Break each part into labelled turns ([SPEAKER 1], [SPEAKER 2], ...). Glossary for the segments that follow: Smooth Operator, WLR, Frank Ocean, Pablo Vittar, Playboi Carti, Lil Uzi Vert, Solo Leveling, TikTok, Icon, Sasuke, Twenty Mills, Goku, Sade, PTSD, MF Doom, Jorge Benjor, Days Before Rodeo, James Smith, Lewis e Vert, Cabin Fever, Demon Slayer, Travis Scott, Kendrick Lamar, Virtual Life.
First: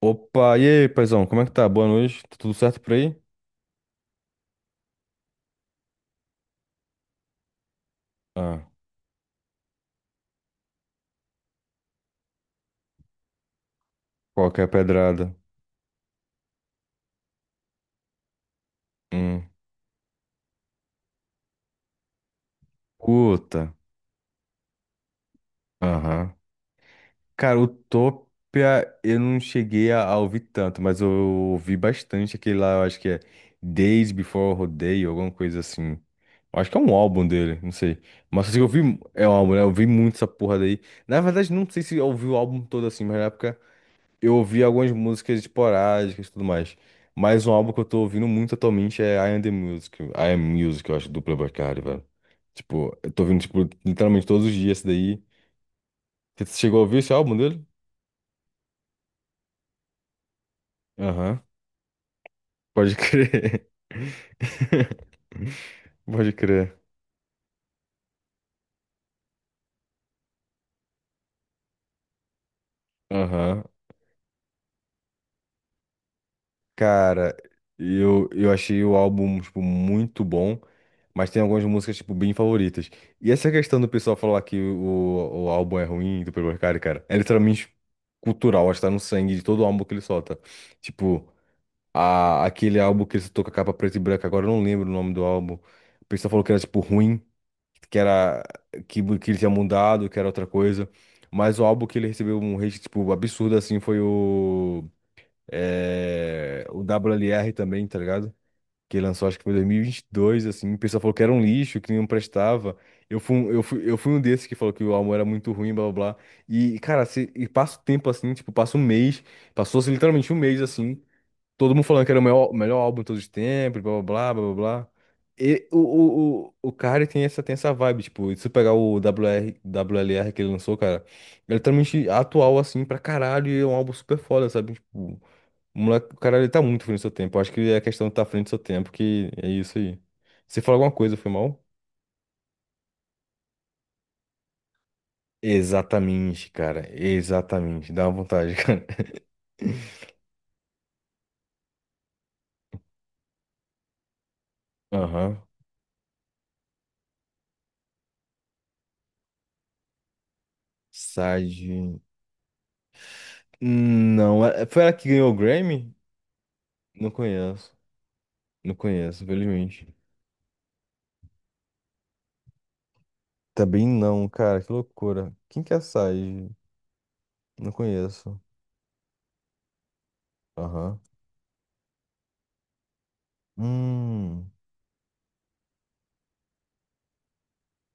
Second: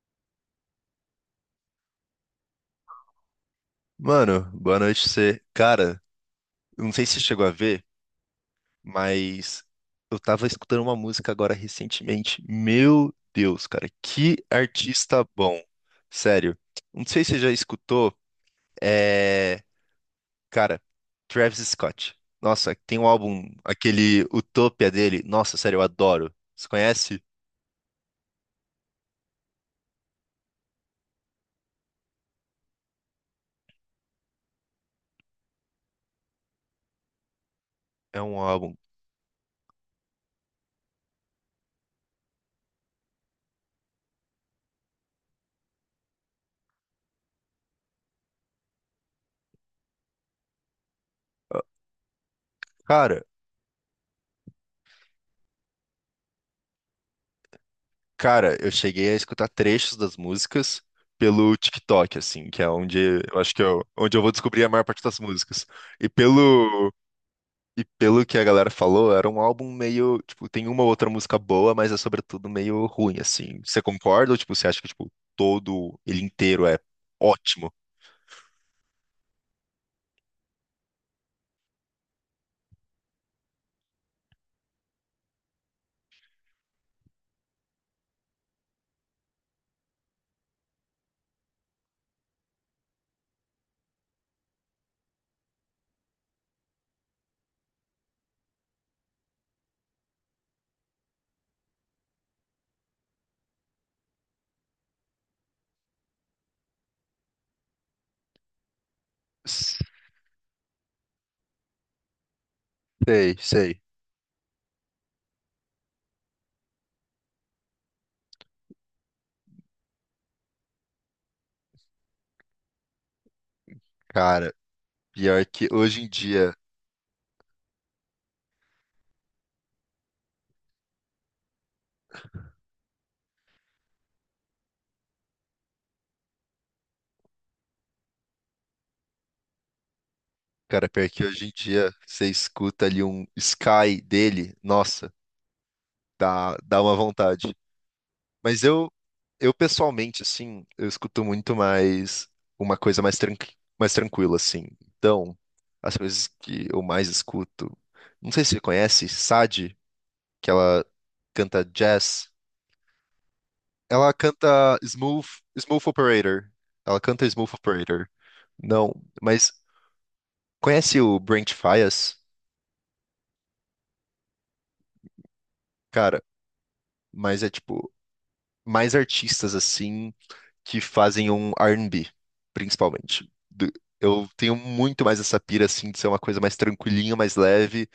[SPEAKER 1] Opa, e aí, paizão, como é que tá? Boa noite, tá tudo certo por aí?
[SPEAKER 2] Mano, boa noite pra você. Cara, eu não sei se você chegou a ver,
[SPEAKER 1] Ah,
[SPEAKER 2] mas eu tava escutando uma música agora recentemente. Meu Deus, cara, que
[SPEAKER 1] qualquer
[SPEAKER 2] artista
[SPEAKER 1] pedrada.
[SPEAKER 2] bom. Sério. Não sei se você já escutou,
[SPEAKER 1] Hum.
[SPEAKER 2] é... cara, Travis Scott. Nossa, tem um álbum,
[SPEAKER 1] Curta.
[SPEAKER 2] aquele Utopia dele. Nossa, sério, eu adoro.
[SPEAKER 1] Aham.
[SPEAKER 2] Você conhece?
[SPEAKER 1] Cara, Utopia eu não cheguei a ouvir tanto, mas eu ouvi bastante aquele lá, eu acho que é Days Before Rodeo, alguma coisa assim. Eu acho que é um álbum dele, não sei.
[SPEAKER 2] É um
[SPEAKER 1] Mas assim, eu
[SPEAKER 2] álbum.
[SPEAKER 1] ouvi, é um álbum, né? Eu ouvi muito essa porra daí. Na verdade, não sei se eu ouvi o álbum todo assim, mas na época. Eu ouvi algumas músicas esporádicas e tudo mais. Mas um álbum que eu tô ouvindo muito atualmente é I Am The Music. I Am Music, eu acho, do Playboi Carti, velho. Tipo, eu
[SPEAKER 2] Cara,
[SPEAKER 1] tô ouvindo, tipo, literalmente todos os dias esse daí. Você chegou a ouvir esse álbum dele?
[SPEAKER 2] Cara, eu cheguei a escutar trechos das músicas
[SPEAKER 1] Aham.
[SPEAKER 2] pelo TikTok, assim, que é
[SPEAKER 1] Pode
[SPEAKER 2] onde eu acho que
[SPEAKER 1] crer.
[SPEAKER 2] eu, onde eu vou descobrir a maior parte das músicas. E
[SPEAKER 1] Pode crer.
[SPEAKER 2] pelo e pelo que a galera falou, era um álbum meio, tipo, tem uma ou outra música boa, mas é sobretudo meio ruim, assim.
[SPEAKER 1] Aham.
[SPEAKER 2] Você concorda ou tipo, você acha que tipo todo ele inteiro é
[SPEAKER 1] Cara,
[SPEAKER 2] ótimo?
[SPEAKER 1] eu achei o álbum, tipo, muito bom, mas tem algumas músicas, tipo, bem favoritas. E essa questão do pessoal falar que o álbum é ruim do Pablo Vittar, cara, é literalmente cultural, acho que tá no sangue de todo álbum que ele solta. Tipo, aquele álbum que ele soltou com a capa preta e branca, agora eu não lembro o nome do álbum. O pessoal falou que era, tipo, ruim, que era, que ele tinha mudado, que era outra coisa. Mas o álbum que ele recebeu um hate, tipo, absurdo, assim, foi o W L R também, tá ligado? Que lançou, acho que foi em 2022, assim. O pessoal falou que era um lixo, que não prestava. Eu
[SPEAKER 2] Sei,
[SPEAKER 1] fui, um- eu
[SPEAKER 2] sei.
[SPEAKER 1] fui, eu fui um desses que falou que o álbum era muito ruim, blá blá blá. E, cara, se, e passa o tempo assim, tipo, passa um mês, passou-se literalmente um mês assim, todo mundo falando que era o maior- melhor álbum de todos os tempos, blá blá blá
[SPEAKER 2] Cara,
[SPEAKER 1] blá blá.
[SPEAKER 2] pior
[SPEAKER 1] E
[SPEAKER 2] que
[SPEAKER 1] o,
[SPEAKER 2] hoje em
[SPEAKER 1] o, o,
[SPEAKER 2] dia,
[SPEAKER 1] o cara tem essa vibe, tipo, e se você pegar o W WR, R que ele lançou, cara, é literalmente atual assim pra caralho e é um álbum super foda, sabe? Tipo. O moleque, o cara, ele tá muito à frente do seu tempo. Eu acho que é a questão de estar tá à frente do seu tempo, que é isso aí. Você falou
[SPEAKER 2] cara,
[SPEAKER 1] alguma
[SPEAKER 2] pior
[SPEAKER 1] coisa,
[SPEAKER 2] que
[SPEAKER 1] foi
[SPEAKER 2] hoje em
[SPEAKER 1] mal?
[SPEAKER 2] dia você escuta ali um Sky dele, nossa,
[SPEAKER 1] Exatamente,
[SPEAKER 2] dá
[SPEAKER 1] cara.
[SPEAKER 2] uma vontade.
[SPEAKER 1] Exatamente. Dá uma vontade,
[SPEAKER 2] Mas
[SPEAKER 1] cara.
[SPEAKER 2] eu pessoalmente, assim, eu escuto muito mais uma coisa mais, tranqui mais tranquila, assim. Então,
[SPEAKER 1] Aham.
[SPEAKER 2] as coisas que eu mais escuto, não sei se você conhece, Sade, que ela canta
[SPEAKER 1] Sage.
[SPEAKER 2] jazz. Ela
[SPEAKER 1] Não,
[SPEAKER 2] canta
[SPEAKER 1] foi ela que
[SPEAKER 2] Smooth,
[SPEAKER 1] ganhou o
[SPEAKER 2] Smooth
[SPEAKER 1] Grammy?
[SPEAKER 2] Operator. Ela
[SPEAKER 1] Não
[SPEAKER 2] canta Smooth
[SPEAKER 1] conheço.
[SPEAKER 2] Operator.
[SPEAKER 1] Não
[SPEAKER 2] Não,
[SPEAKER 1] conheço,
[SPEAKER 2] mas
[SPEAKER 1] infelizmente.
[SPEAKER 2] conhece o Brent Faiyaz?
[SPEAKER 1] Também não, cara. Que loucura. Quem que é a
[SPEAKER 2] Cara,
[SPEAKER 1] Sage?
[SPEAKER 2] mas é
[SPEAKER 1] Não
[SPEAKER 2] tipo,
[SPEAKER 1] conheço.
[SPEAKER 2] mais artistas assim que
[SPEAKER 1] Aham.
[SPEAKER 2] fazem um R e b, principalmente. Do- Eu
[SPEAKER 1] Hum.
[SPEAKER 2] tenho muito mais essa pira assim de ser uma coisa mais tranquilinha, mais leve,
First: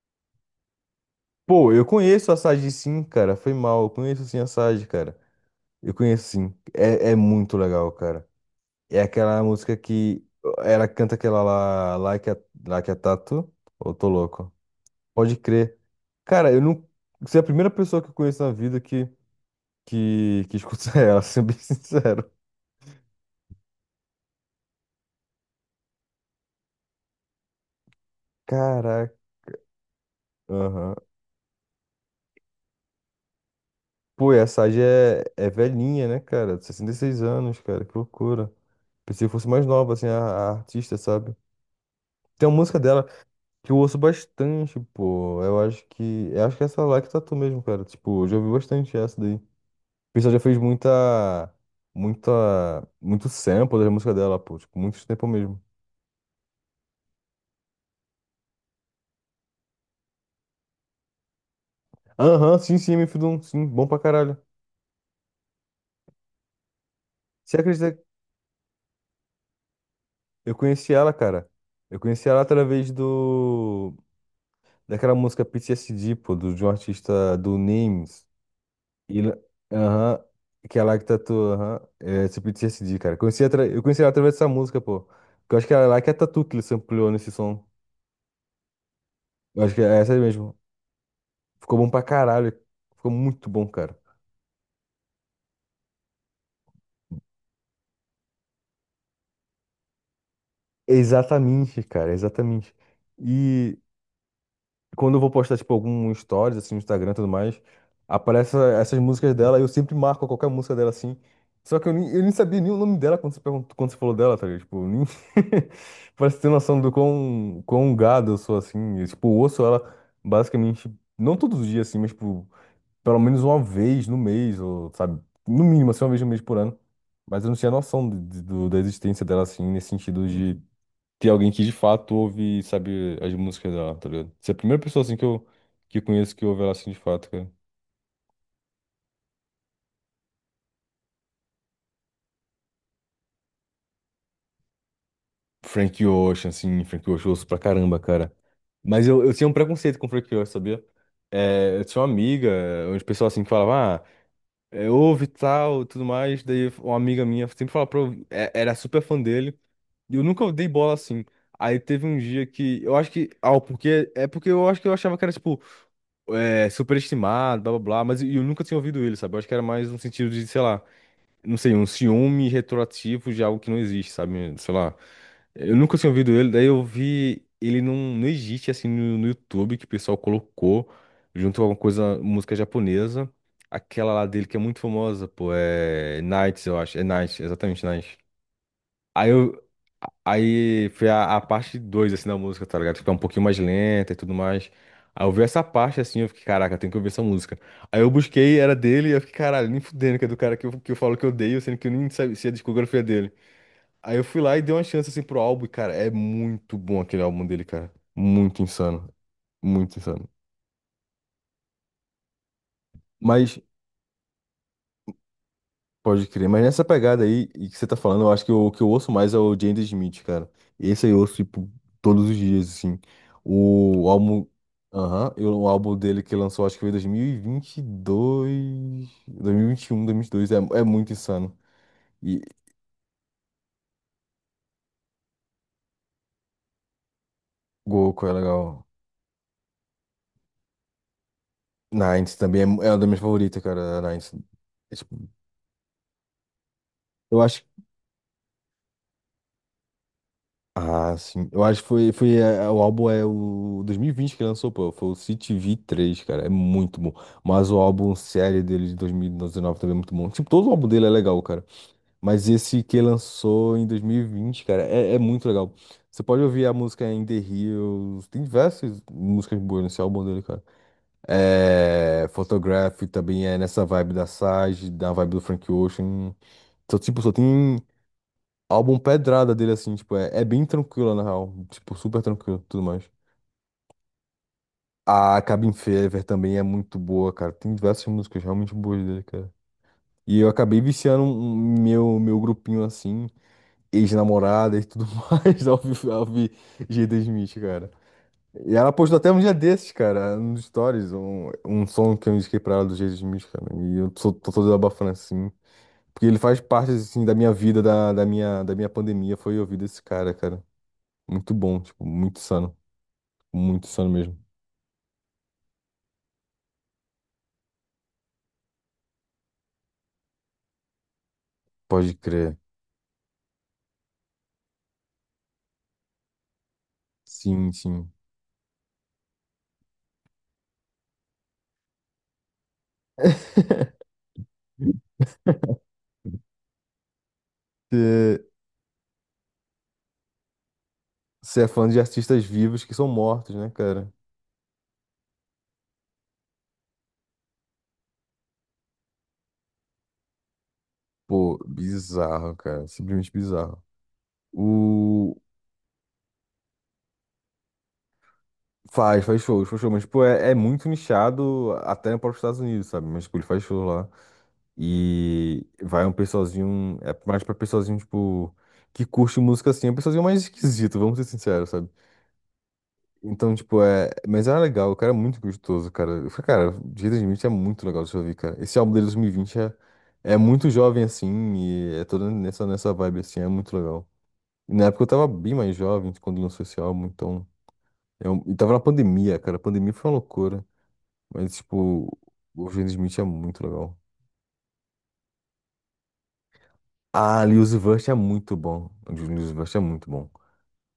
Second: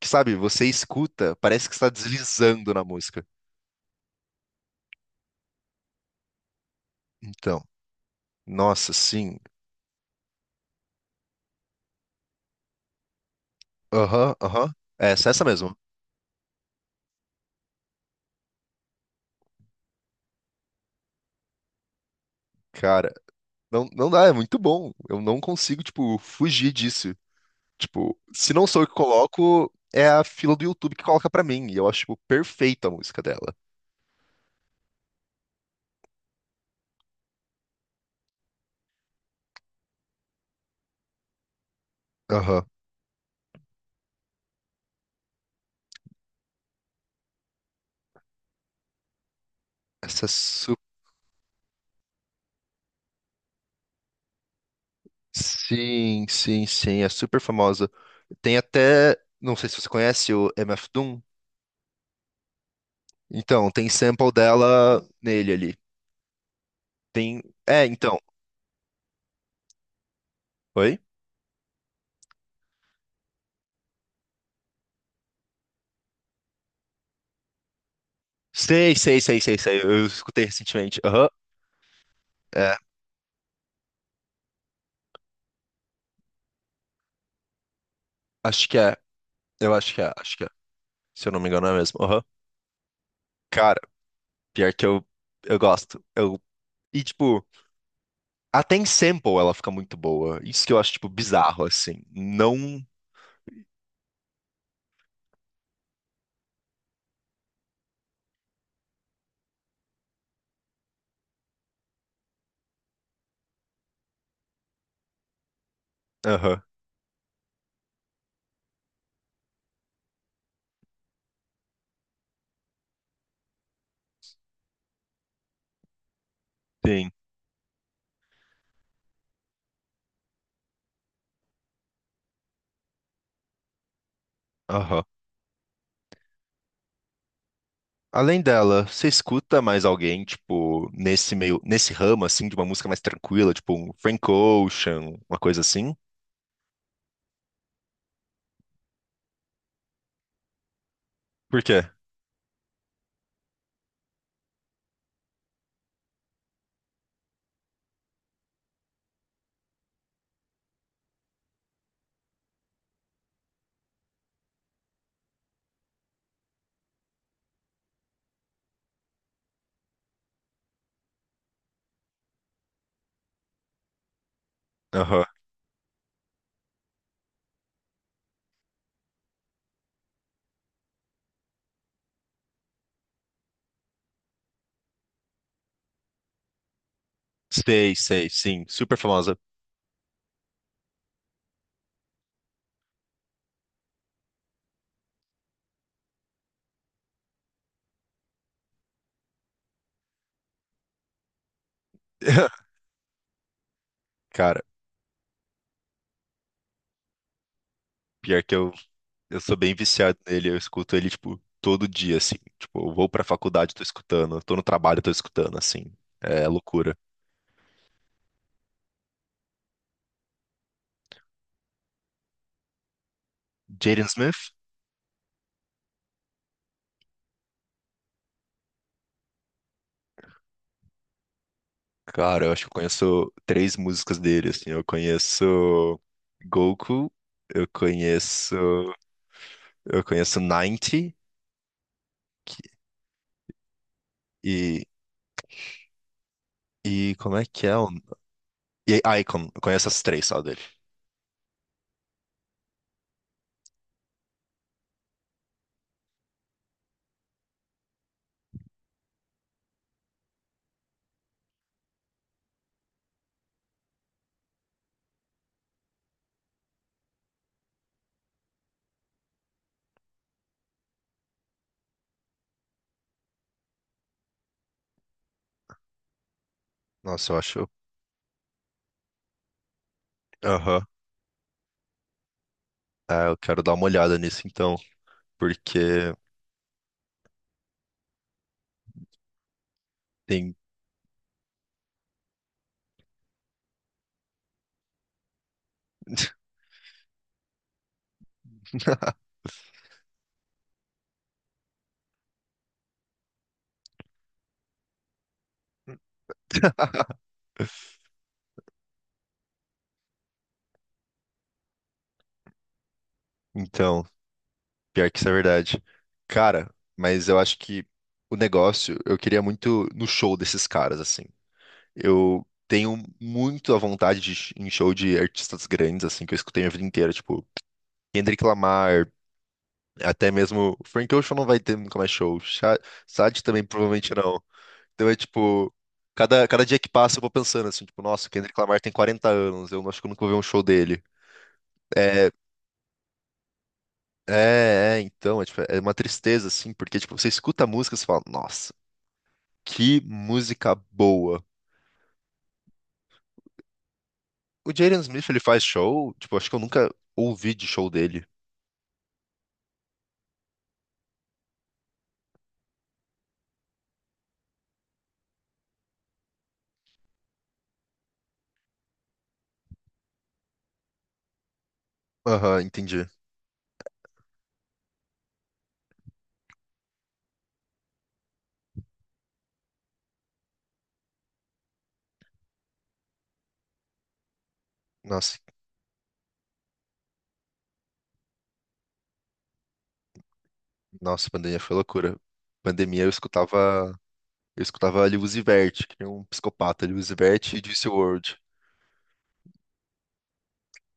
[SPEAKER 2] que sabe, você escuta, parece
[SPEAKER 1] Pô,
[SPEAKER 2] que
[SPEAKER 1] eu
[SPEAKER 2] está
[SPEAKER 1] conheço a Sage
[SPEAKER 2] deslizando na
[SPEAKER 1] sim,
[SPEAKER 2] música.
[SPEAKER 1] cara. Foi mal. Eu conheço sim a Sage, cara. Eu conheço sim. É muito
[SPEAKER 2] Então,
[SPEAKER 1] legal, cara.
[SPEAKER 2] nossa,
[SPEAKER 1] É
[SPEAKER 2] sim.
[SPEAKER 1] aquela música que ela canta aquela lá, Like a, Like a Tattoo, ou Tô
[SPEAKER 2] Aham,
[SPEAKER 1] Louco?
[SPEAKER 2] aham. Essa,
[SPEAKER 1] Pode
[SPEAKER 2] essa mesmo.
[SPEAKER 1] crer. Cara, eu não. Você é a primeira pessoa que eu conheço na vida que, que escuta ela, sendo bem sincero.
[SPEAKER 2] Cara, não, não dá, é muito bom. Eu não consigo, tipo, fugir disso. Tipo, se não sou eu que
[SPEAKER 1] Caraca.
[SPEAKER 2] coloco, é a fila do YouTube
[SPEAKER 1] Aham.
[SPEAKER 2] que coloca pra mim. E eu acho, tipo, perfeita a música dela.
[SPEAKER 1] Pô, e a Sage é velhinha, né, cara? 66 anos, cara, que loucura. Pensei que fosse mais nova, assim, a artista, sabe? Tem uma
[SPEAKER 2] Aham.
[SPEAKER 1] música dela que eu ouço bastante, pô. Eu acho que. Eu acho que é essa lá que tatu mesmo, cara. Tipo, eu já ouvi bastante essa daí. O
[SPEAKER 2] Essa é
[SPEAKER 1] pessoal já fez
[SPEAKER 2] su...
[SPEAKER 1] muita, muito sample da música dela, pô. Tipo, muito sample mesmo.
[SPEAKER 2] Sim, sim, sim, é super famosa. Tem até. Não sei se você conhece o MF Doom.
[SPEAKER 1] Aham, sim, sim, MF Doom, sim,
[SPEAKER 2] Então,
[SPEAKER 1] bom
[SPEAKER 2] tem
[SPEAKER 1] pra
[SPEAKER 2] sample
[SPEAKER 1] caralho.
[SPEAKER 2] dela nele ali. Tem.
[SPEAKER 1] Você
[SPEAKER 2] É,
[SPEAKER 1] acredita que
[SPEAKER 2] então.
[SPEAKER 1] eu conheci
[SPEAKER 2] Oi?
[SPEAKER 1] ela, cara. Eu conheci ela através do... Daquela música PTSD, pô, do, de um artista do Names.
[SPEAKER 2] Sei, sei,
[SPEAKER 1] E ela-
[SPEAKER 2] sei, sei, sei. Eu
[SPEAKER 1] Aham,
[SPEAKER 2] escutei
[SPEAKER 1] que é lá
[SPEAKER 2] recentemente.
[SPEAKER 1] que
[SPEAKER 2] Aham.
[SPEAKER 1] tatuou, aham. É, esse
[SPEAKER 2] É,
[SPEAKER 1] PTSD, cara. Conheci atra... Eu conheci ela através dessa música, pô. Que eu acho que era lá que é a Tatu que ele sampleou nesse som.
[SPEAKER 2] acho que é.
[SPEAKER 1] Eu
[SPEAKER 2] Eu
[SPEAKER 1] acho que
[SPEAKER 2] acho
[SPEAKER 1] é
[SPEAKER 2] que é,
[SPEAKER 1] essa aí
[SPEAKER 2] acho que é.
[SPEAKER 1] mesmo.
[SPEAKER 2] Se eu não me engano, é
[SPEAKER 1] Ficou bom
[SPEAKER 2] mesmo.
[SPEAKER 1] pra
[SPEAKER 2] Aham.
[SPEAKER 1] caralho. Ficou muito bom,
[SPEAKER 2] Cara,
[SPEAKER 1] cara.
[SPEAKER 2] pior que eu gosto. Tipo, até em sample ela fica muito boa. Isso que eu acho, tipo, bizarro,
[SPEAKER 1] Exatamente,
[SPEAKER 2] assim.
[SPEAKER 1] cara, exatamente.
[SPEAKER 2] Não.
[SPEAKER 1] E quando eu vou postar, tipo, algum stories, assim, no Instagram e tudo mais, aparecem essas músicas dela, eu sempre marco qualquer música dela, assim. Só que eu nem sabia nem o nome dela quando você perguntou, quando você falou dela, tá ligado? Tipo, eu nem... Parece ter
[SPEAKER 2] Aham.
[SPEAKER 1] noção do quão gado eu sou, assim. Eu, tipo, ouço ela basicamente, não todos os dias, assim, mas, tipo, pelo menos uma vez no mês, ou, sabe? No mínimo, assim, uma vez no mês por ano.
[SPEAKER 2] Sim.
[SPEAKER 1] Mas eu não tinha noção da existência dela, assim, nesse sentido de ter alguém que de fato ouve e sabe as músicas dela, tá ligado? Você é a primeira pessoa
[SPEAKER 2] Aham.
[SPEAKER 1] assim que eu conheço que ouve ela assim de fato, cara.
[SPEAKER 2] Além dela, você escuta mais alguém, tipo, nesse meio, nesse ramo, assim, de uma música mais tranquila, tipo um Frank Ocean, uma coisa assim?
[SPEAKER 1] Frank Ocean, assim, Frank Ocean, eu ouço pra caramba, cara. Mas eu tinha um preconceito com Frank Ocean, sabia?
[SPEAKER 2] Por
[SPEAKER 1] É,
[SPEAKER 2] quê?
[SPEAKER 1] eu tinha uma amiga, onde o pessoal assim que falava, ah, é, ouve e tal, tudo mais. Daí uma amiga minha sempre falava pra eu, ouvir, era super fã dele. E eu nunca dei bola assim. Aí teve um dia que eu acho que, ah, porque eu acho que eu achava que era tipo superestimado, blá blá blá, mas eu nunca tinha ouvido ele, sabe? Eu acho que era mais um sentido de, sei lá, não sei, um ciúme retroativo de algo que não existe, sabe? Sei lá.
[SPEAKER 2] Aham.
[SPEAKER 1] Eu nunca tinha ouvido ele, daí eu vi ele no Egito, assim, no YouTube, que o pessoal colocou, junto com alguma coisa, música japonesa. Aquela lá dele que é muito famosa, pô, é Nights, eu acho. É Nights, exatamente,
[SPEAKER 2] Sei,
[SPEAKER 1] Nights.
[SPEAKER 2] sei, sim. Super
[SPEAKER 1] Aí
[SPEAKER 2] famosa.
[SPEAKER 1] eu, Aí foi a parte 2 assim, da música, tá ligado? Tipo, é um pouquinho mais lenta e tudo mais. Aí eu vi essa parte, assim, eu fiquei, caraca, tem tenho que ouvir essa música. Aí eu busquei, era dele, e eu fiquei, caralho, nem fudendo, que é do cara que eu falo que eu odeio, sendo que eu nem sabia se a discografia dele. Aí eu fui lá e
[SPEAKER 2] Cara,
[SPEAKER 1] dei uma chance, assim, pro álbum, e, cara, é muito bom aquele álbum dele, cara.
[SPEAKER 2] pior que
[SPEAKER 1] Muito
[SPEAKER 2] eu
[SPEAKER 1] insano,
[SPEAKER 2] Eu sou bem
[SPEAKER 1] muito
[SPEAKER 2] viciado
[SPEAKER 1] insano.
[SPEAKER 2] nele, eu escuto ele, tipo, todo dia, assim. Tipo, eu vou pra
[SPEAKER 1] Mas
[SPEAKER 2] faculdade, tô escutando, eu tô no trabalho, tô escutando, assim.
[SPEAKER 1] pode
[SPEAKER 2] É
[SPEAKER 1] crer, mas nessa
[SPEAKER 2] loucura.
[SPEAKER 1] pegada aí e que você tá falando, eu acho que o que eu ouço mais é o James Smith, cara. Esse aí eu ouço, tipo, todos os dias, assim.
[SPEAKER 2] Jaden
[SPEAKER 1] O álbum.
[SPEAKER 2] Smith?
[SPEAKER 1] Aham, o álbum dele que lançou, acho que foi em 2022. 2021, 2022. É muito insano. E
[SPEAKER 2] Cara, eu acho que eu conheço três músicas dele, assim. Eu conheço Goku, eu
[SPEAKER 1] Goku é
[SPEAKER 2] conheço,
[SPEAKER 1] legal.
[SPEAKER 2] eu conheço 90
[SPEAKER 1] Nines também é
[SPEAKER 2] que-
[SPEAKER 1] uma das minhas favoritas, cara. A Nines.
[SPEAKER 2] e,
[SPEAKER 1] É, tipo,
[SPEAKER 2] como
[SPEAKER 1] eu
[SPEAKER 2] é
[SPEAKER 1] acho.
[SPEAKER 2] que é? E Icon, eu conheço as três só dele.
[SPEAKER 1] Ah, sim. Eu acho que o álbum é o 2020 que lançou, pô. Foi o CTV três, cara. É muito bom. Mas o álbum série dele de 2019 também é muito bom. Tipo, todo o álbum dele é legal, cara. Mas esse que lançou em 2020, cara, é muito legal. Você pode ouvir a música In The Hills. Tem diversas músicas boas nesse álbum dele, cara. É, Photograph também é nessa vibe da Sage, da vibe do Frank Ocean. Então, tipo, só
[SPEAKER 2] Nossa, eu acho.
[SPEAKER 1] tem. Álbum pedrada dele, assim, tipo, é bem
[SPEAKER 2] Aham.
[SPEAKER 1] tranquila, na real. Tipo, super tranquilo, tudo mais.
[SPEAKER 2] Ah, eu quero dar uma olhada nisso então,
[SPEAKER 1] A Cabin
[SPEAKER 2] porque
[SPEAKER 1] Fever também é muito boa, cara. Tem diversas músicas realmente boas dele, cara. E eu
[SPEAKER 2] tem.
[SPEAKER 1] acabei viciando um meu grupinho, assim, ex-namorada e tudo mais, ao ouvir G.D. Smith, cara. E ela postou até um dia desses, cara, nos stories, um som que eu indiquei pra ela do G.D. Smith, cara. E eu tô todo abafando, assim. Porque ele faz parte, assim, da minha vida, da minha pandemia, foi ouvir esse cara, cara. Muito bom, tipo, muito sano. Muito
[SPEAKER 2] Então,
[SPEAKER 1] sano mesmo.
[SPEAKER 2] pior que isso é verdade. Cara, mas eu acho que o negócio, eu queria muito no show desses caras, assim.
[SPEAKER 1] Pode
[SPEAKER 2] Eu
[SPEAKER 1] crer.
[SPEAKER 2] tenho muito a vontade de ir em show de artistas grandes, assim, que eu escutei a vida inteira, tipo,
[SPEAKER 1] Sim, sim.
[SPEAKER 2] Kendrick Lamar, até mesmo o Frank Ocean não vai ter nunca mais show. Sade também provavelmente não. Então é tipo, cada dia que passa eu vou pensando assim, tipo, nossa, o Kendrick Lamar tem 40 anos, eu não acho que eu nunca vou ver um show dele.
[SPEAKER 1] Você é fã de
[SPEAKER 2] É,
[SPEAKER 1] artistas vivos que são mortos, né, cara?
[SPEAKER 2] tipo, é uma tristeza assim, porque tipo, você escuta a música e você fala, nossa, que música boa.
[SPEAKER 1] Pô, bizarro, cara. Simplesmente bizarro.
[SPEAKER 2] O Jaden Smith, ele
[SPEAKER 1] O...
[SPEAKER 2] faz show, tipo, acho que eu nunca ouvi de show dele.
[SPEAKER 1] Faz, faz shows, mas, tipo, é muito nichado até para os Estados Unidos, sabe? Mas, tipo, ele faz show lá. E vai um pessoalzinho, é mais pra pessoalzinho, tipo, que curte música assim, é um pessoalzinho mais esquisito, vamos ser sinceros,
[SPEAKER 2] Aham, entendi.
[SPEAKER 1] então, tipo, é. Mas era legal, o cara é muito gostoso, cara. Eu falei, cara, Jaden Smith é muito legal de ouvir, cara. Esse álbum dele de 2020 é muito jovem, assim, e é todo nessa vibe, assim, é muito legal. E na época eu tava
[SPEAKER 2] Nossa,
[SPEAKER 1] bem mais jovem quando lançou esse álbum, então. Eu, e tava na pandemia, cara. A pandemia foi uma loucura.
[SPEAKER 2] nossa,
[SPEAKER 1] Mas,
[SPEAKER 2] pandemia foi
[SPEAKER 1] tipo,
[SPEAKER 2] loucura.
[SPEAKER 1] o Jaden
[SPEAKER 2] Pandemia eu
[SPEAKER 1] Smith é muito
[SPEAKER 2] escutava
[SPEAKER 1] legal.
[SPEAKER 2] Eu escutava Lewis e Vert, que é um psicopata, Lewis e
[SPEAKER 1] Ah,
[SPEAKER 2] Vert
[SPEAKER 1] Lil
[SPEAKER 2] e
[SPEAKER 1] Uzi Vert é
[SPEAKER 2] Discworld.
[SPEAKER 1] muito bom. O Lil Uzi Vert é muito bom.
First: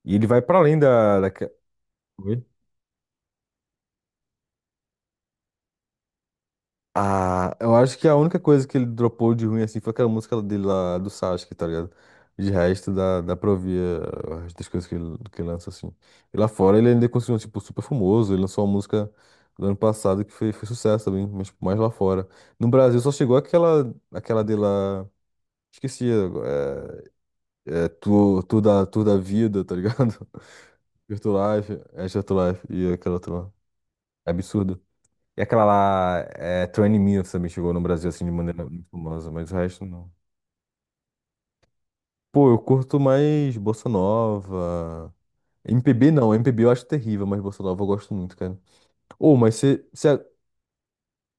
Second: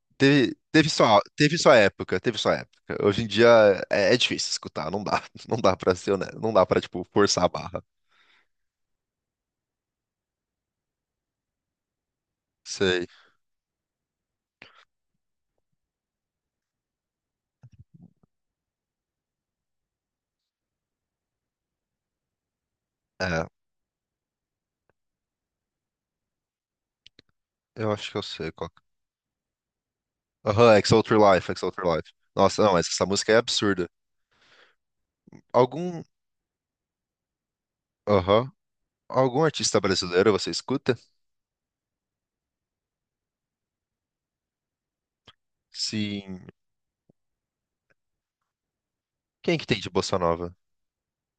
[SPEAKER 1] E ele vai pra além da, da...
[SPEAKER 2] Teve sua época. Hoje em dia é difícil escutar, não dá, não dá pra ser, né? Não dá pra, tipo, forçar a
[SPEAKER 1] Ah, eu
[SPEAKER 2] barra.
[SPEAKER 1] acho que a única coisa que ele dropou de ruim assim foi aquela música dele lá do Sasuke, tá ligado? De resto,
[SPEAKER 2] Sei.
[SPEAKER 1] dá pra ouvir o resto das coisas que ele lança assim. E lá fora ele ainda continua, tipo, super famoso. Ele lançou uma música do ano passado que foi sucesso também, mas tipo, mais lá fora. No Brasil só chegou
[SPEAKER 2] É,
[SPEAKER 1] aquela dele lá. Esqueci, é
[SPEAKER 2] eu acho que eu
[SPEAKER 1] tu,
[SPEAKER 2] sei qual.
[SPEAKER 1] tu da Vida, tá ligado?
[SPEAKER 2] Aham, It's Outro Life,
[SPEAKER 1] Virtual
[SPEAKER 2] ex
[SPEAKER 1] Life,
[SPEAKER 2] Outro
[SPEAKER 1] é
[SPEAKER 2] Life.
[SPEAKER 1] Virtual
[SPEAKER 2] Nossa,
[SPEAKER 1] Life
[SPEAKER 2] não, mas
[SPEAKER 1] e
[SPEAKER 2] essa
[SPEAKER 1] aquela
[SPEAKER 2] música
[SPEAKER 1] outra
[SPEAKER 2] é
[SPEAKER 1] lá.
[SPEAKER 2] absurda.
[SPEAKER 1] É absurdo. E aquela
[SPEAKER 2] Algum,
[SPEAKER 1] lá, Twenty Mills também chegou no Brasil assim de
[SPEAKER 2] aham,
[SPEAKER 1] maneira muito famosa,
[SPEAKER 2] algum
[SPEAKER 1] mas o
[SPEAKER 2] artista
[SPEAKER 1] resto não.
[SPEAKER 2] brasileiro você escuta?
[SPEAKER 1] Pô, eu curto mais Bossa Nova. MPB não,
[SPEAKER 2] Sim.
[SPEAKER 1] MPB eu acho terrível, mas Bossa Nova eu gosto muito, cara. Ô, mas
[SPEAKER 2] Quem que tem
[SPEAKER 1] você.
[SPEAKER 2] de bossa nova?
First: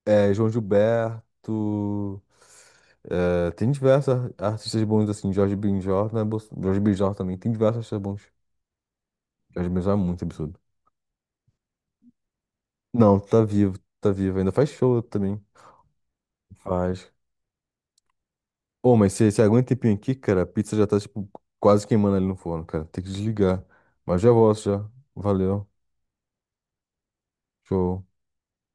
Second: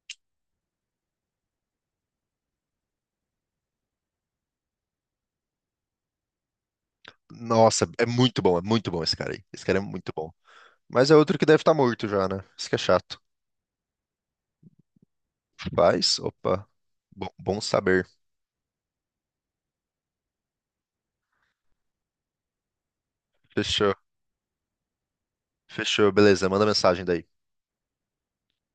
[SPEAKER 1] João Gilberto. É, tem diversos artistas bons assim, Jorge Benjor, né? Jorge Benjor também, tem diversos
[SPEAKER 2] Nossa,
[SPEAKER 1] artistas bons.
[SPEAKER 2] é muito bom esse cara aí. Esse
[SPEAKER 1] Jorge
[SPEAKER 2] cara é
[SPEAKER 1] Benjor é
[SPEAKER 2] muito
[SPEAKER 1] muito
[SPEAKER 2] bom.
[SPEAKER 1] absurdo.
[SPEAKER 2] Mas é outro que deve estar morto já, né? Isso que é
[SPEAKER 1] Não,
[SPEAKER 2] chato.
[SPEAKER 1] tá vivo, ainda faz show também.
[SPEAKER 2] Faz? Opa.
[SPEAKER 1] Faz,
[SPEAKER 2] Bom, bom saber.
[SPEAKER 1] Ô, mas se aguenta um tempinho aqui, cara, a pizza já tá, tipo, quase queimando ali no forno, cara. Tem que desligar.
[SPEAKER 2] Fechou.
[SPEAKER 1] Mas já volto, já. Valeu.
[SPEAKER 2] Fechou, beleza. Manda mensagem daí.
[SPEAKER 1] Show.